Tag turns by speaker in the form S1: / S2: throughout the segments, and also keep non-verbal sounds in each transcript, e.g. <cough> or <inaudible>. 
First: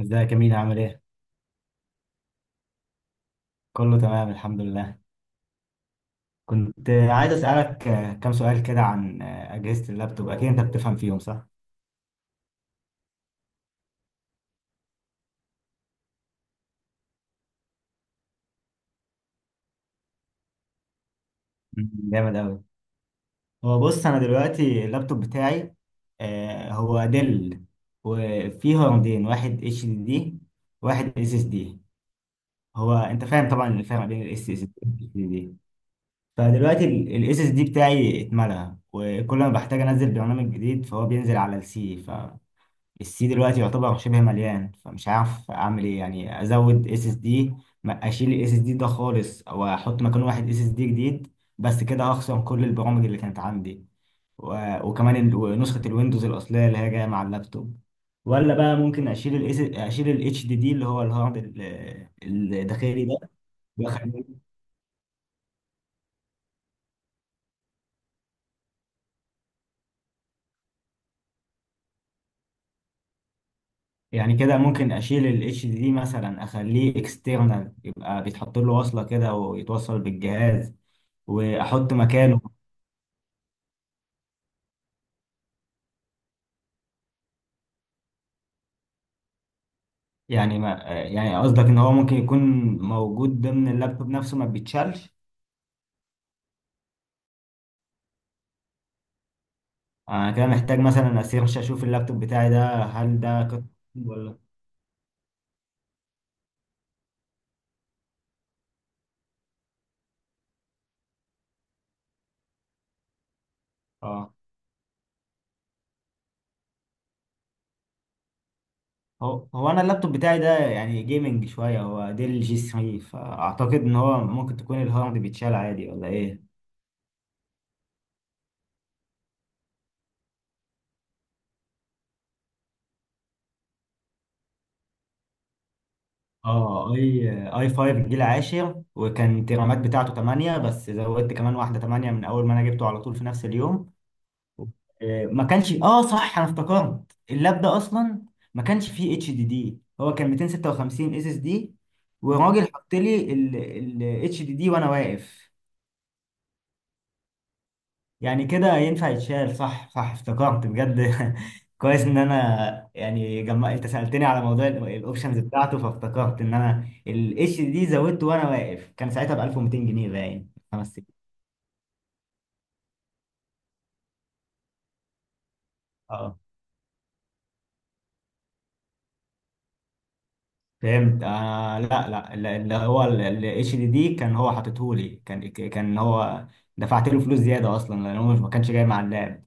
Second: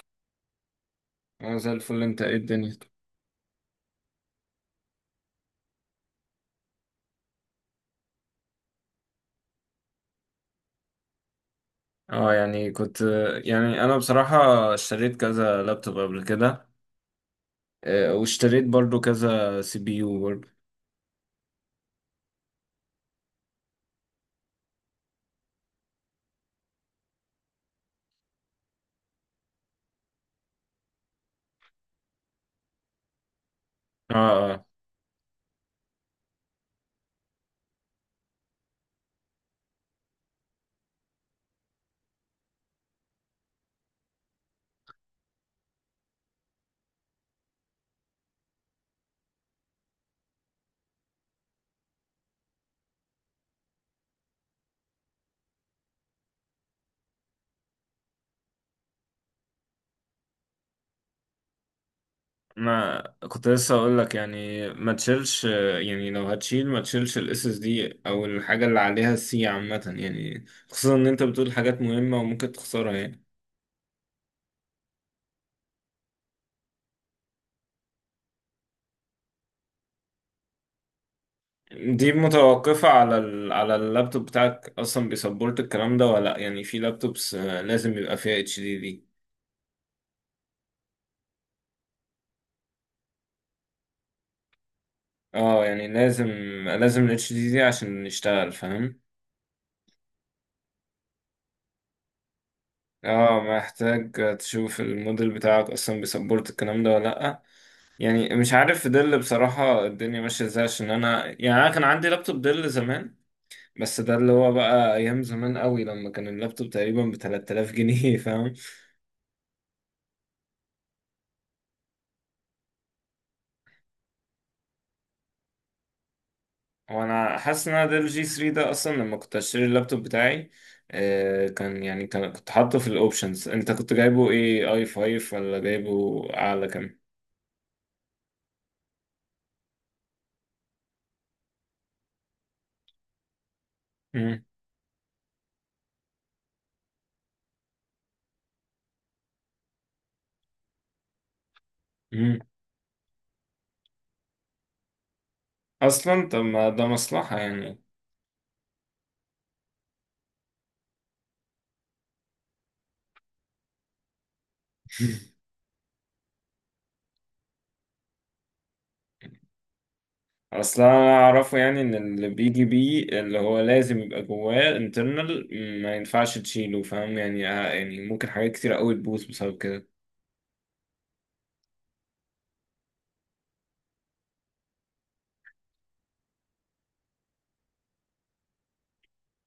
S1: ازيك يا مينا عامل ايه؟
S2: انا زي الفل. انت ايه الدنيا؟
S1: كله تمام الحمد لله. كنت عايز اسألك كام سؤال كده عن أجهزة اللابتوب، أكيد أنت بتفهم فيهم صح؟
S2: اه يعني كنت يعني انا بصراحة اشتريت كذا لابتوب قبل كده. واشتريت برضو كذا سي بي يو برضو.
S1: مم. جامد أوي. هو بص، أنا دلوقتي اللابتوب بتاعي هو ديل، وفيه هاردين، واحد اتش دي دي واحد اس اس دي. هو أنت فاهم طبعا الفرق
S2: اه.
S1: بين الاس
S2: اه.
S1: اس دي. فدلوقتي الاس اس دي بتاعي اتملى، وكل ما بحتاج انزل برنامج جديد فهو بينزل على السي. السي دلوقتي يعتبر شبه مليان، فمش عارف اعمل ايه، يعني ازود اس اس دي، اشيل الاس اس دي ده خالص او احط مكانه واحد اس اس دي جديد، بس كده هخسر كل البرامج اللي كانت عندي وكمان نسخة الويندوز الأصلية اللي هي جاية مع اللابتوب. ولا بقى ممكن أشيل ال HDD اللي هو الهارد
S2: ما
S1: الداخلي ده
S2: كنت لسه اقول لك،
S1: وأخليه-
S2: يعني ما تشيلش، يعني لو هتشيل ما تشيلش الاس اس دي او الحاجة اللي عليها السي، عامة يعني. خصوصا ان انت بتقول حاجات مهمة وممكن تخسرها يعني.
S1: يعني كده ممكن أشيل ال HDD مثلا أخليه external، يبقى بيتحط له وصلة كده ويتوصل بالجهاز وأحط
S2: دي
S1: مكانه.
S2: متوقفة على اللابتوب بتاعك اصلا، بيسبورت الكلام ده ولا لأ؟ يعني في لابتوبس، لازم يبقى فيها اتش دي.
S1: يعني ما يعني قصدك ان هو ممكن يكون موجود ضمن اللابتوب نفسه ما بيتشالش.
S2: اه، يعني لازم ال HDD عشان نشتغل، فاهم؟
S1: انا كده محتاج مثلا اسيرش اشوف اللابتوب بتاعي ده، هل
S2: اه،
S1: ده
S2: محتاج
S1: ولا.
S2: تشوف الموديل بتاعك اصلا بيسبورت الكلام ده ولا لأ. يعني مش عارف في دل بصراحة، الدنيا ماشية ازاي؟ عشان انا كان عندي لابتوب دل زمان. بس ده اللي
S1: اه،
S2: هو بقى ايام زمان قوي، لما كان اللابتوب تقريبا ب 3000 جنيه <laughs> فاهم؟
S1: هو انا اللابتوب بتاعي ده يعني جيمنج شويه، هو ديل جي 3، فاعتقد ان هو ممكن تكون الهارد بيتشال عادي ولا ايه.
S2: وانا حاسس ان انا دل جي 3 ده اصلا، لما كنت اشتري اللابتوب بتاعي، آه، كان يعني كان كنت حاطه في الاوبشنز. انت كنت جايبه ايه، اي 5 ولا جايبه اعلى
S1: اه،
S2: كام؟
S1: اي 5 جيل عاشر، وكان الرامات بتاعته 8 بس زودت كمان واحده 8 من اول ما انا جبته على طول في نفس اليوم. ما كانش، اه صح، انا افتكرت اللاب ده اصلا ما كانش فيه اتش دي دي، هو كان 256 اس اس دي
S2: مم.
S1: وراجل حط لي الاتش دي دي وانا واقف.
S2: اصلا طب، ما ده مصلحة يعني.
S1: يعني كده ينفع يتشال. صح، صح، افتكرت بجد. <laughs> كويس ان انا يعني جمع انت سألتني على موضوع الاوبشنز
S2: <laughs>
S1: بتاعته، فافتكرت ان انا الاتش دي دي زودته وانا واقف كان ساعتها ب 1200 جنيه باين
S2: اصل
S1: خمس
S2: انا اعرفه يعني، ان اللي بيجي بيه اللي هو لازم يبقى جواه انترنال، ما
S1: سنين
S2: ينفعش تشيله، فاهم يعني؟ يعني ممكن حاجات كتير قوي تبوظ بسبب كده.
S1: فهمت. لا، لا، لا، اللي هو الاتش دي دي كان هو حاططهولي، كان هو دفعت له فلوس زياده اصلا لان هو مش، ما كانش جاي مع اللاب.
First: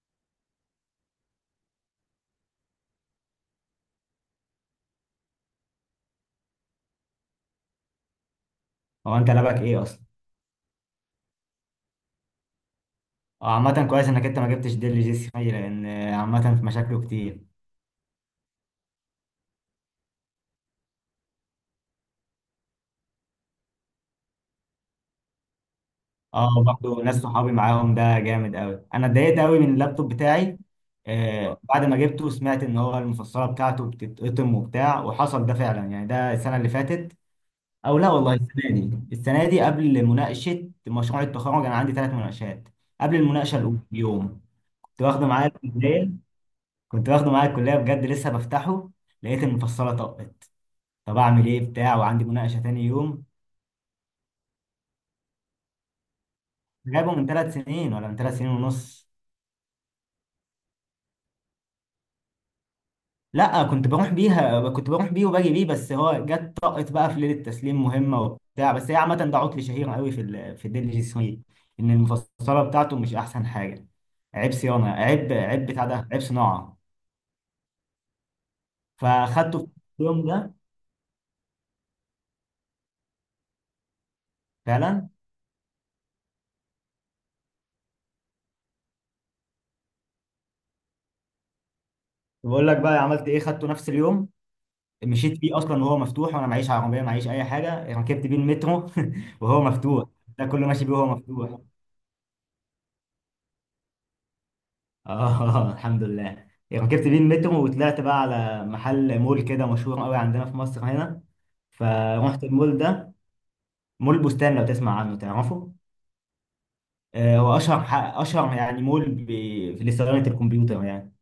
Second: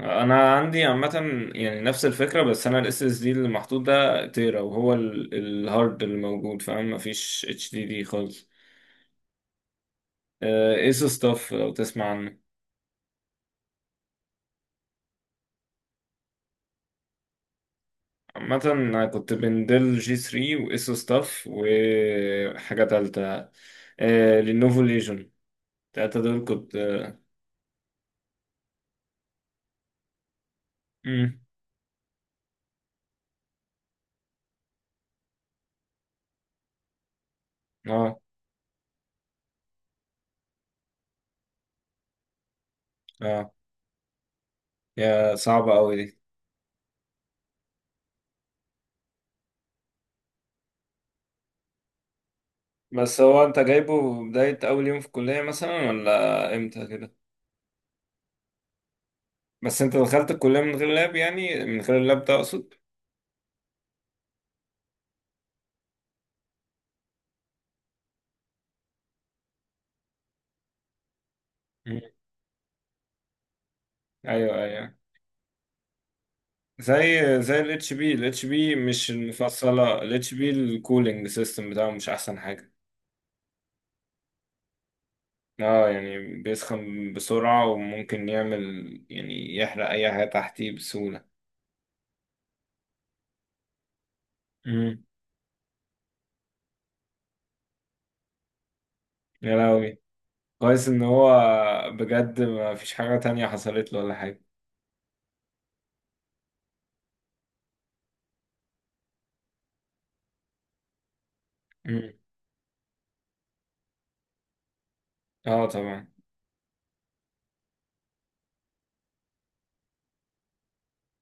S2: انا عندي عامة، يعني نفس الفكرة. بس انا الاس اس دي اللي محطوط ده تيرا، وهو الهارد اللي موجود، فاهم؟ مفيش اتش دي دي خالص.
S1: هو انت لعبك ايه اصلا.
S2: ايسو ستاف لو تسمع عنه.
S1: اه، عامه كويس انك انت ما جبتش ديل جي سي خمسة، لان عامه في مشاكله كتير.
S2: عامة أنا كنت بين ديل جي 3 وإيسو ستاف وحاجة تالتة، لينوفو ليجون. التلاتة دول
S1: اه،
S2: كنت
S1: برضه ناس
S2: آه
S1: صحابي معاهم، ده جامد قوي. انا اتضايقت قوي من اللابتوب بتاعي
S2: مم.
S1: بعد ما جبته، سمعت ان هو المفصله بتاعته بتتقطم وبتاع، وحصل ده فعلا يعني ده السنه اللي فاتت، او لا
S2: آه.
S1: والله السنه دي، السنه دي قبل مناقشه مشروع التخرج، انا عندي 3 مناقشات. قبل
S2: آه.
S1: المناقشه الاولى بيوم كنت واخده
S2: يا
S1: معايا
S2: صعبة أوي
S1: الكليه،
S2: دي.
S1: كنت واخده معايا الكليه بجد، لسه بفتحه لقيت المفصله طقت. طب اعمل ايه بتاع وعندي مناقشه تاني
S2: بس
S1: يوم.
S2: هو أنت جايبه بداية أول يوم في الكلية مثلا ولا إمتى كده؟
S1: جايبه من 3 سنين ولا من 3 سنين ونص.
S2: بس أنت دخلت الكلية من غير لاب، يعني من غير اللاب ده أقصد؟
S1: لا، كنت بروح بيها، كنت بروح بيه وباجي بيه، بس هو جت طقت بقى في ليله التسليم مهمه وبتاع. بس هي عامه ده عطل شهير قوي في الديل جي 3، ان
S2: مم.
S1: المفصله بتاعته مش احسن حاجه. عيب
S2: أيوه،
S1: صيانه،
S2: أيوه.
S1: عيب بتاع ده، عيب صناعه.
S2: زي زي ال اتش بي. مش
S1: فاخدته في
S2: المفصلة، ال
S1: اليوم
S2: اتش بي
S1: ده
S2: الكولينج سيستم بتاعه مش أحسن.
S1: فعلا.
S2: اه، يعني بيسخن بسرعة وممكن يعمل، يعني يحرق أي حاجة تحتيه بسهولة.
S1: بقول لك بقى عملت ايه، خدته نفس اليوم،
S2: امم.
S1: مشيت بيه اصلا وهو مفتوح، وانا معيش عربيه، معيش اي حاجه، يعني ركبت بيه المترو <laughs>
S2: يا
S1: وهو
S2: لهوي!
S1: مفتوح. ده كله ماشي
S2: كويس
S1: بيه
S2: إن
S1: وهو
S2: هو،
S1: مفتوح.
S2: بجد ما فيش حاجة تانية حصلت له ولا حاجة.
S1: اه <laughs> الحمد لله. ركبت بيه المترو وطلعت بقى على محل، مول كده مشهور قوي عندنا في مصر هنا،
S2: امم.
S1: فرحت المول ده. مول بستان، لو تسمع عنه
S2: اه،
S1: تعرفه.
S2: طبعا.
S1: هو اشهر اشهر يعني مول في صيانه الكمبيوتر يعني.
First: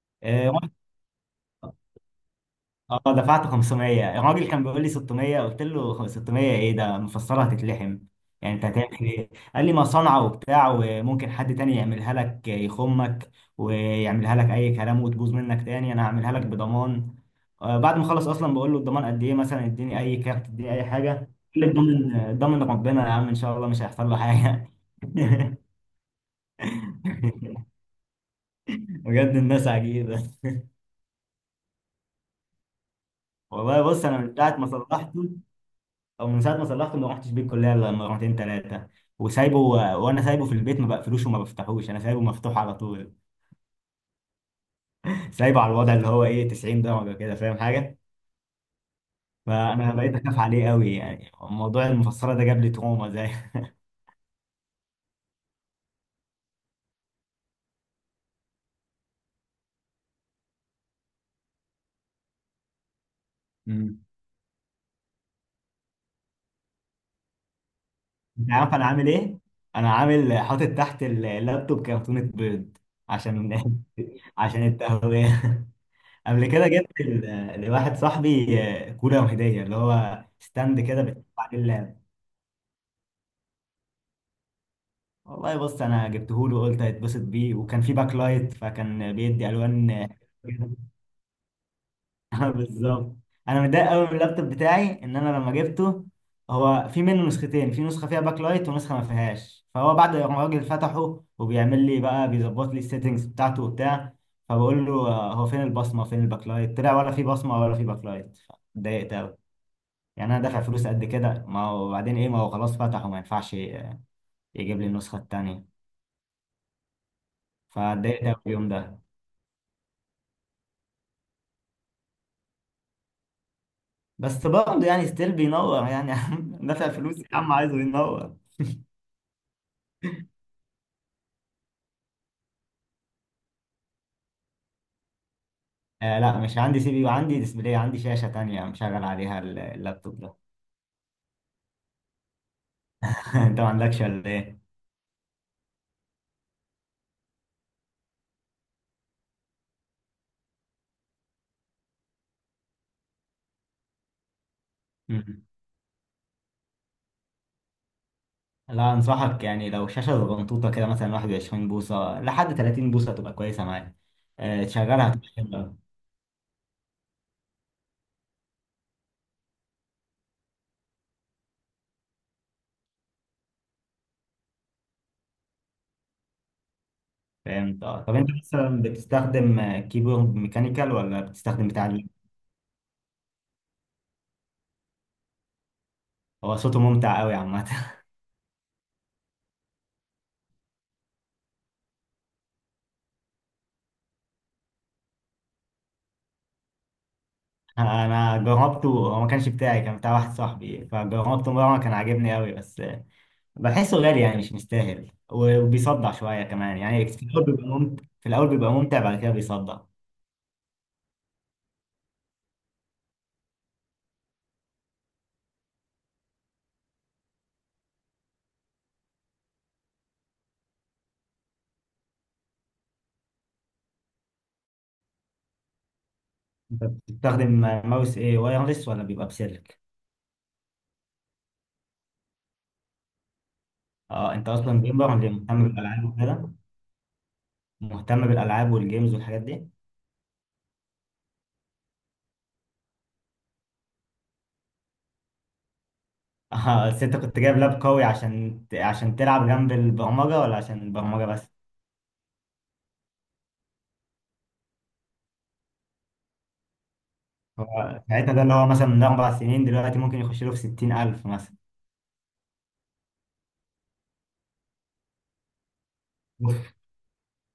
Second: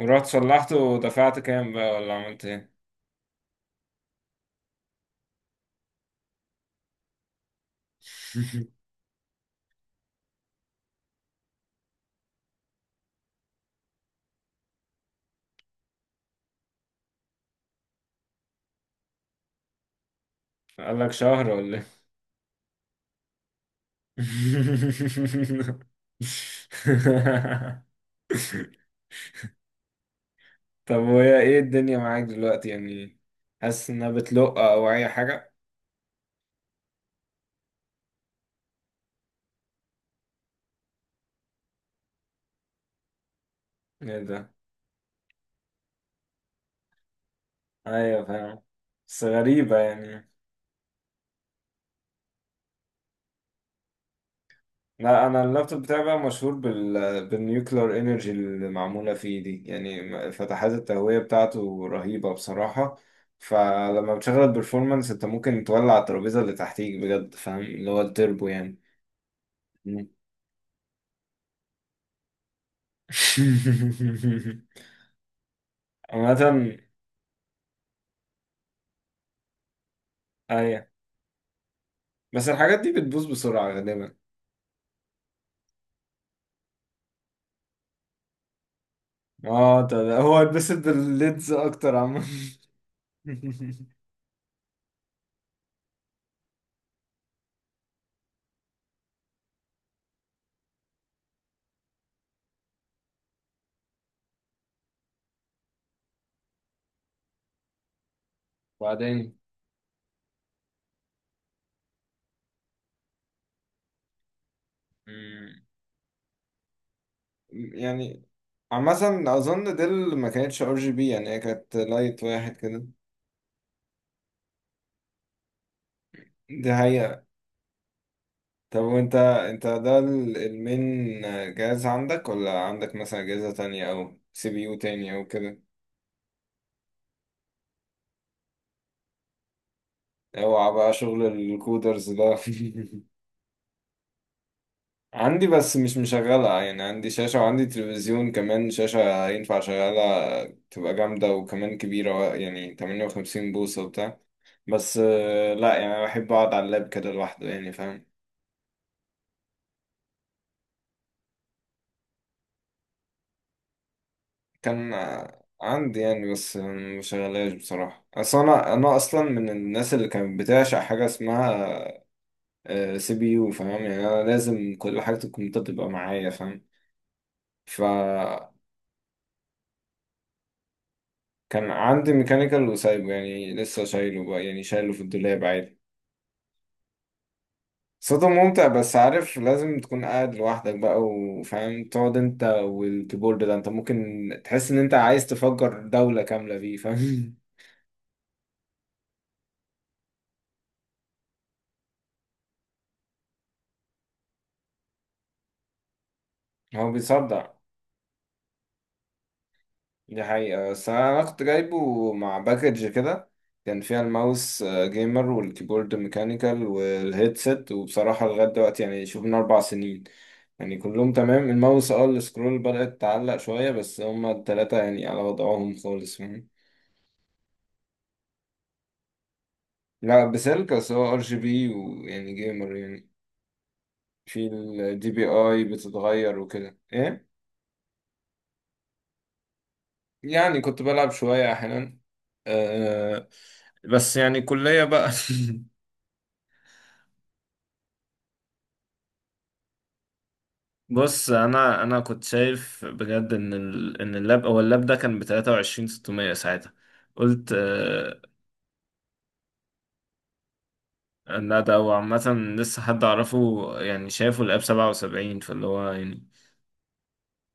S2: ورحت
S1: رحت.
S2: صلحته ودفعت كام بقى، ولا عملت ايه؟
S1: اه، دفعت 500، الراجل كان بيقول لي 600، قلت له 600 ايه ده، مفسره هتتلحم. يعني انت
S2: <laughs>
S1: هتعمل ايه، قال لي ما صنعه وبتاع، وممكن حد تاني يعملها لك يخمك ويعملها لك اي كلام وتبوظ منك تاني، انا هعملها لك بضمان. بعد ما خلص اصلا بقول له الضمان قد ايه مثلا، اديني اي كارت اديني اي
S2: قال لك
S1: حاجه، قال
S2: شهر
S1: لي
S2: ولا ايه؟
S1: الضامن ضامن ربنا يا عم، ان شاء الله مش هيحصل له حاجه. <laughs>
S2: <laughs>
S1: بجد الناس عجيبه.
S2: طب، وهي ايه الدنيا معاك دلوقتي يعني؟
S1: والله
S2: حاسس
S1: بص،
S2: انها
S1: انا من ساعه
S2: بتلق
S1: ما
S2: او اي
S1: صلحته،
S2: حاجة؟
S1: او من ساعه ما صلحته، ما رحتش بيه الكليه الا لما مرتين ثلاثه، وسايبه، وانا سايبه في البيت ما بقفلوش وما بفتحوش، انا سايبه مفتوح على طول.
S2: ايه ده؟
S1: سايبه على الوضع اللي هو ايه، 90 درجه كده، فاهم حاجه.
S2: ايوه، فاهم. بس غريبة
S1: فانا بقيت
S2: يعني.
S1: اخاف عليه قوي، يعني موضوع المفصله ده جاب لي تروما زي.
S2: لا، انا اللابتوب بتاعي بقى مشهور بالنيوكلير انرجي اللي معمولة فيه دي، يعني فتحات التهوية بتاعته رهيبة بصراحة.
S1: <laughs> مم.
S2: فلما بتشغل البرفورمانس انت ممكن تولع الترابيزة اللي تحتيك بجد، فاهم؟ اللي هو التربو
S1: انت عارف
S2: يعني.
S1: انا عامل ايه، انا
S2: مم.
S1: عامل حاطط تحت اللابتوب كرتونة بيض، عشان <laughs> عشان
S2: <laughs>
S1: التهوية. قبل كده
S2: عامة.
S1: جبت لواحد صاحبي كولر هدية، اللي هو ستاند
S2: ايوه،
S1: كده بتحط عليه اللاب.
S2: بس الحاجات دي بتبوظ بسرعة غالبا.
S1: والله بص، انا جبته له وقلت هيتبسط بيه، وكان في باك لايت فكان بيدي
S2: اه، ده
S1: الوان.
S2: ده هو
S1: <laughs>
S2: اتبسط بالليدز اكتر عامة.
S1: بالظبط. انا متضايق
S2: <laughs>
S1: قوي من اللابتوب بتاعي ان انا لما جبته، هو في منه نسختين، في نسخه فيها باك لايت ونسخه ما فيهاش، فهو بعد ما الراجل فتحه وبيعمل لي بقى بيظبط لي السيتنجز بتاعته وبتاع، فبقول له هو فين البصمه، فين الباك لايت، طلع ولا في بصمه ولا في باك لايت. اتضايقت
S2: وبعدين،
S1: قوي، يعني انا دافع فلوس قد كده، ما هو بعدين ايه، ما هو خلاص فتحه ما ينفعش يجيب لي النسخه التانيه.
S2: يعني،
S1: فاتضايقت قوي اليوم ده.
S2: عامة أظن ديل ما كانتش ار جي بي، يعني هي كانت لايت واحد كده.
S1: بس برضه يعني ستيل بينور يعني. <laughs>
S2: دي
S1: دافع فلوس
S2: حقيقة.
S1: يا عم، عايزه ينور.
S2: طب، وأنت أنت ده المين جهاز عندك، ولا عندك مثلا أجهزة تانية أو سي بي يو تاني أو كده؟
S1: لا، مش عندي سي بي يو، عندي ديسبلاي، عندي شاشة تانية مشغل عليها اللابتوب ده. <laughs>
S2: أوعى بقى شغل الكودرز ده.
S1: انت ما عندكش ولا ايه؟
S2: <laughs> عندي، بس مش مشغلة يعني. عندي شاشة وعندي تلفزيون كمان شاشة ينفع شغالة، تبقى جامدة وكمان كبيرة، يعني 58 بوصة وبتاع. بس
S1: مم.
S2: لا يعني، أنا بحب أقعد على اللاب كده لوحده، يعني فاهم؟
S1: لا، انصحك يعني لو شاشة صغنطوطة كده مثلا 21 بوصة لحد 30 بوصة تبقى كويسة معاك.
S2: كان
S1: تشغلها تشغلها.
S2: عندي، يعني، بس مشغلاش بصراحة. أصل أنا أصلا من الناس اللي كانت بتعشق حاجة اسمها سي بي يو، فاهم يعني؟ أنا لازم كل حاجة الكمبيوتر تبقى معايا، فاهم؟
S1: فهمت. اه، طب انت
S2: فكان
S1: مثلا بتستخدم كيبورد ميكانيكال ولا بتستخدم بتاع
S2: عندي ميكانيكال وسايبه، يعني لسه شايله بقى، يعني شايله في الدولاب عادي.
S1: هو صوته ممتع قوي عامة.
S2: صوته ممتع، بس عارف لازم تكون قاعد لوحدك بقى، وفاهم تقعد انت والكيبورد ده، انت ممكن تحس ان انت عايز تفجر دولة كاملة فيه، فاهم؟
S1: انا جربته، هو ما كانش بتاعي، كان بتاع واحد صاحبي فجربته مره، كان عاجبني قوي بس بحسه غالي يعني مش مستاهل، وبيصدع شويه
S2: <laughs>
S1: كمان
S2: هو
S1: يعني، في الاول
S2: بيصدع.
S1: بيبقى ممتع، في الاول بيبقى ممتع بعد كده بيصدع.
S2: دي حقيقة، بس أنا كنت جايبه مع باكج كده. كان فيها الماوس، جيمر، والكيبورد ميكانيكال، والهيدسيت. وبصراحة لغاية دلوقتي، يعني شوف، من 4 سنين. يعني كلهم تمام. الماوس السكرول بدأت تعلق شوية، بس هما التلاتة يعني على وضعهم خالص، فاهم؟
S1: انت بتستخدم ماوس ايه، وايرلس ولا بيبقى بسلك.
S2: لا، بسلك، بس هو ار جي بي ويعني جيمر يعني.
S1: اه،
S2: في
S1: انت اصلا
S2: الدي
S1: جيمر
S2: بي
S1: اللي
S2: اي
S1: مهتم بالالعاب
S2: بتتغير
S1: وكده،
S2: وكده ايه.
S1: مهتم بالالعاب والجيمز والحاجات دي.
S2: يعني كنت بلعب شوية أحيانا. أه. بس يعني كلية بقى. <laughs>
S1: <laughs> اه، بس انت كنت جايب لاب قوي، عشان تلعب جنب البرمجه ولا عشان البرمجه
S2: بص،
S1: بس.
S2: انا كنت شايف بجد ان اللاب او اللاب ده كان ب 23 600 ساعتها، قلت
S1: هو
S2: آه،
S1: ساعتها ده اللي هو مثلا من 4 سنين دلوقتي ممكن يخش له في 60000 مثلا.
S2: لا، ده هو عامة لسه حد اعرفه يعني شايفه اللاب 77. فاللي هو يعني،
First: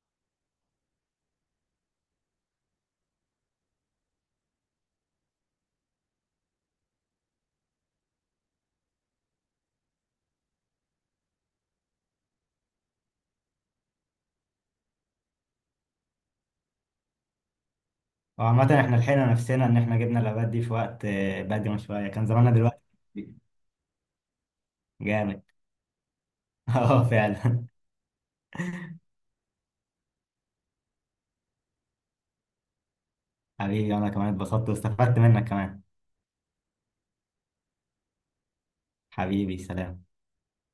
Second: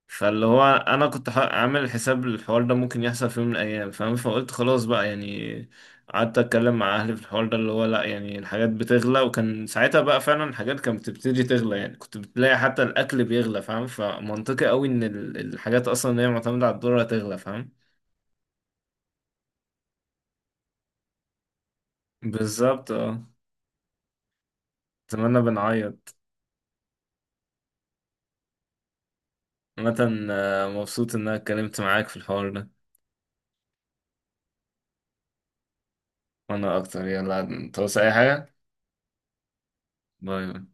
S2: فاللي هو انا كنت عامل حساب الحوار ده ممكن يحصل في يوم من الايام، فاهم؟ فقلت خلاص بقى، يعني قعدت اتكلم مع اهلي في الحوار ده، اللي هو لا يعني الحاجات بتغلى، وكان ساعتها بقى فعلا الحاجات كانت بتبتدي تغلى، يعني كنت بتلاقي حتى الاكل بيغلى، فاهم؟ فمنطقي قوي ان الحاجات اصلا اللي هي معتمدة على الدولار هتغلى، فاهم؟
S1: هو عامة احنا لحقنا نفسنا ان احنا جبنا العباد دي في وقت بدري شوية، كان زماننا دلوقتي
S2: بالظبط، اه. اتمنى
S1: جامد.
S2: بنعيط.
S1: <laughs> اه، فعلا.
S2: عامة مبسوط ان انا اتكلمت معاك في الحوار ده.
S1: حبيبي انا كمان اتبسطت واستفدت منك كمان.
S2: وانا اكتر. يلا، توصي اي حاجة؟
S1: حبيبي سلام.
S2: باي، باي.